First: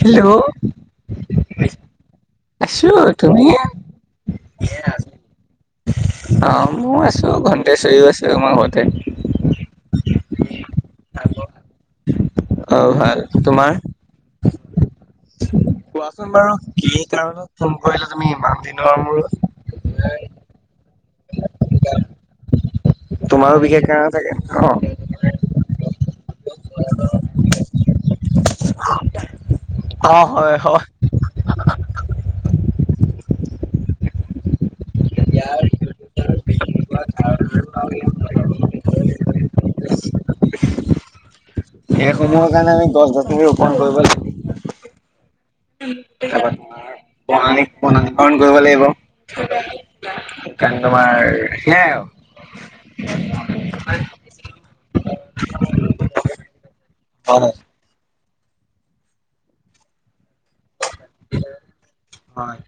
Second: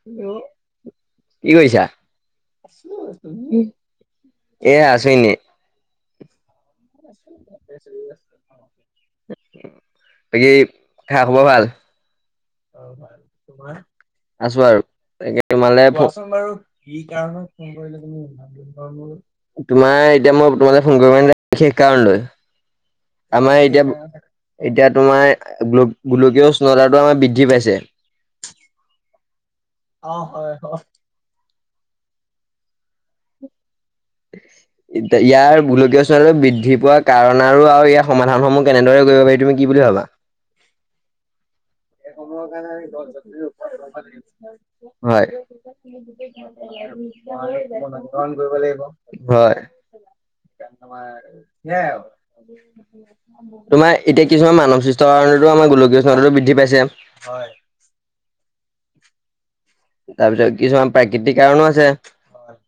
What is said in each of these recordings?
Hello কৰিছা আছোঁ তুমি, এ আছোঁ এনেই আহ মই আছো ঘৰতে [unintelligible] আছো আমাৰ ঘৰতে বাকী খা খবৰ ভাল অ ভাল তোমাৰ আছো আৰু, [unintelligible] কোৱাচোন বাৰু কি কাৰণত ফোন কৰিলা তুমি ইমান দিনৰ মূৰত তোমাৰ এতিয়া মই তোমালতে ফোন [unintelligible] বিশেষ কাৰণ লৈ আমাৰ তোমাৰো বিশেষ এতিয়া কাৰণে থাকে এতিয়া তোমাৰ গোল গোলকীয় উষ্ণতাটো আমাৰ বৃদ্ধি পাইছে অ হয় হয় এয়া ইয়াৰ গোলকীয় উষ্ণতা বৃদ্ধি পোৱা কাৰণ আৰু আও ইয়াৰ সমা ধানসমূহ কেনেদৰে কৰিব পাৰি তুমি কি বুলি ভাবা সেই সময়ৰ কাৰণে আমি গছ গছনি ৰোপণ কৰিব লাগিব হয় ন তাৰপৰা তোমাৰ বনানি বনানীকৰণ গ্ৰহণ কৰিব লাগিব হয় সেইকাৰণে তোমাৰ সেয়াই আৰু তোমাৰ এতিয়া কিছুমান মানৱ সৃষ্টৰ কাৰণেটো আমাৰ গোলকীয় উষ্ণতা বৃদ্ধি পাইছে হয় তাৰপিছত কিছুমান প্ৰাকৃতিক কাৰণো আছে হয়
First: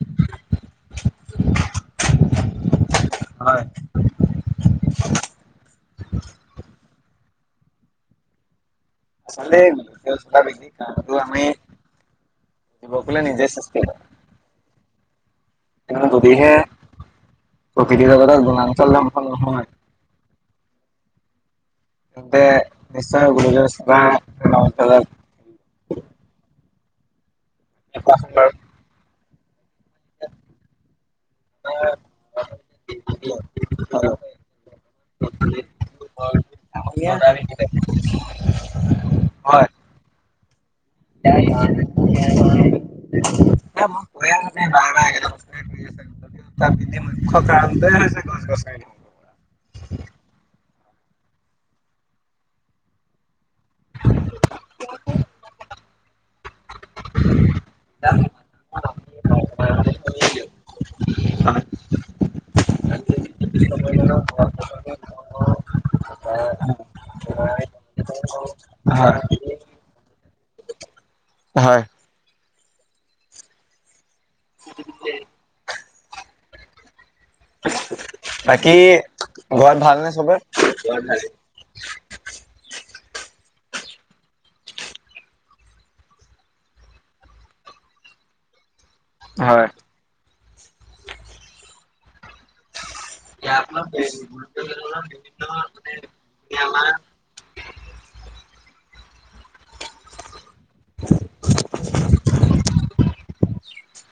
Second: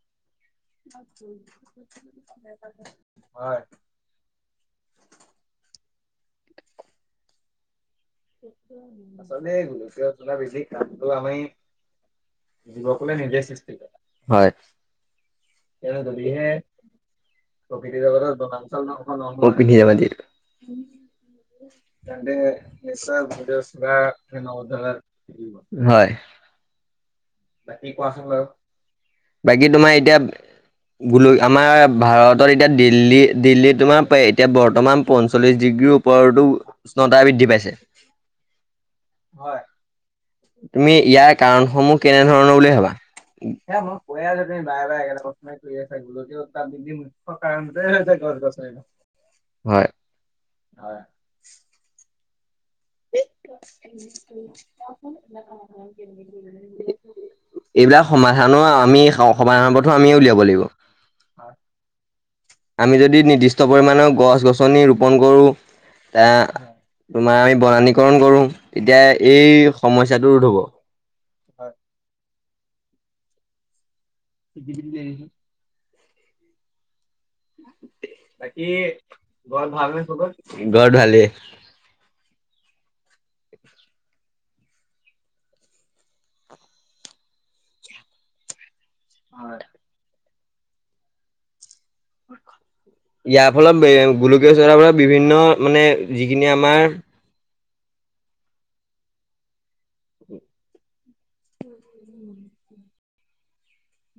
হয় আচলতে গোলকীয় উষ্ণতা [unintelligible] বেছি বৃদ্ধি কামটো কাৰণটো আমি গোলকলে নিজে সৃষ্টি কৰা হয় [unintelligible] যদিহে প্ৰকৃতিৰ প্ৰকৃতি জগতত বনাঞ্চল ধ্বংস নহয় বনাঞ্চল [unintelligible] [unintelligible] তেন্তে নিশ্চয় গোলকীয় উষ্ণতা নৱমণ্ডলত হয়, বাকী কোৱাচোন বাৰু। বাকী তোমাৰ এতিয়া বোলো আমাৰ ভাৰতত এতিয়া দিল্লী, দিল্লী তোমাৰ পে এতিয়া বৰ্তমান পঞ্চলিছ ডিগ্ৰীৰ ওপৰতো উষ্ণতা [inaudible] হয়, তুমি ইয়াৰ কাৰণসমূহ কেনেধৰণৰ বুলি ভাবা? এতিয়া মই কৈয়ে আছোঁ, আছো যে তুমি বাৰে বাৰে-বাৰে বাৰে একেটা প্ৰশ্নকে বস্তুকে কৰি আছে আছা, গোলকীয় উষ্ণতা বৃদ্ধি মুখ্য কাৰণটোৱে হৈছে উত্তাপ গছ বৃদ্ধি গছনি হয়। [inaudible] এইবিলাক সমাধানো আমি স-সমাধানৰ পথো আমিয়ে উলিয়াব লাগিব। [inaudible] আমি যদি নিৰ্দিষ্ট পৰিমাণৰ গছ-গছনি ৰোপন কৰোঁ। এয়া তোমাৰ মি বনানীকৰণ কৰোঁ, তেতিয়া এই সমস্যাটো ৰোধ হ'ব। হয়। [inaudible] বাকী ঘৰত ভালনে চবৰে? ঘৰ ঢালি হয়। ইয়াৰ ফলত মে গোলকীয় [unintelligible] বিভিন্ন মানে যিখিনি আমাৰ [inaudible] [inaudible]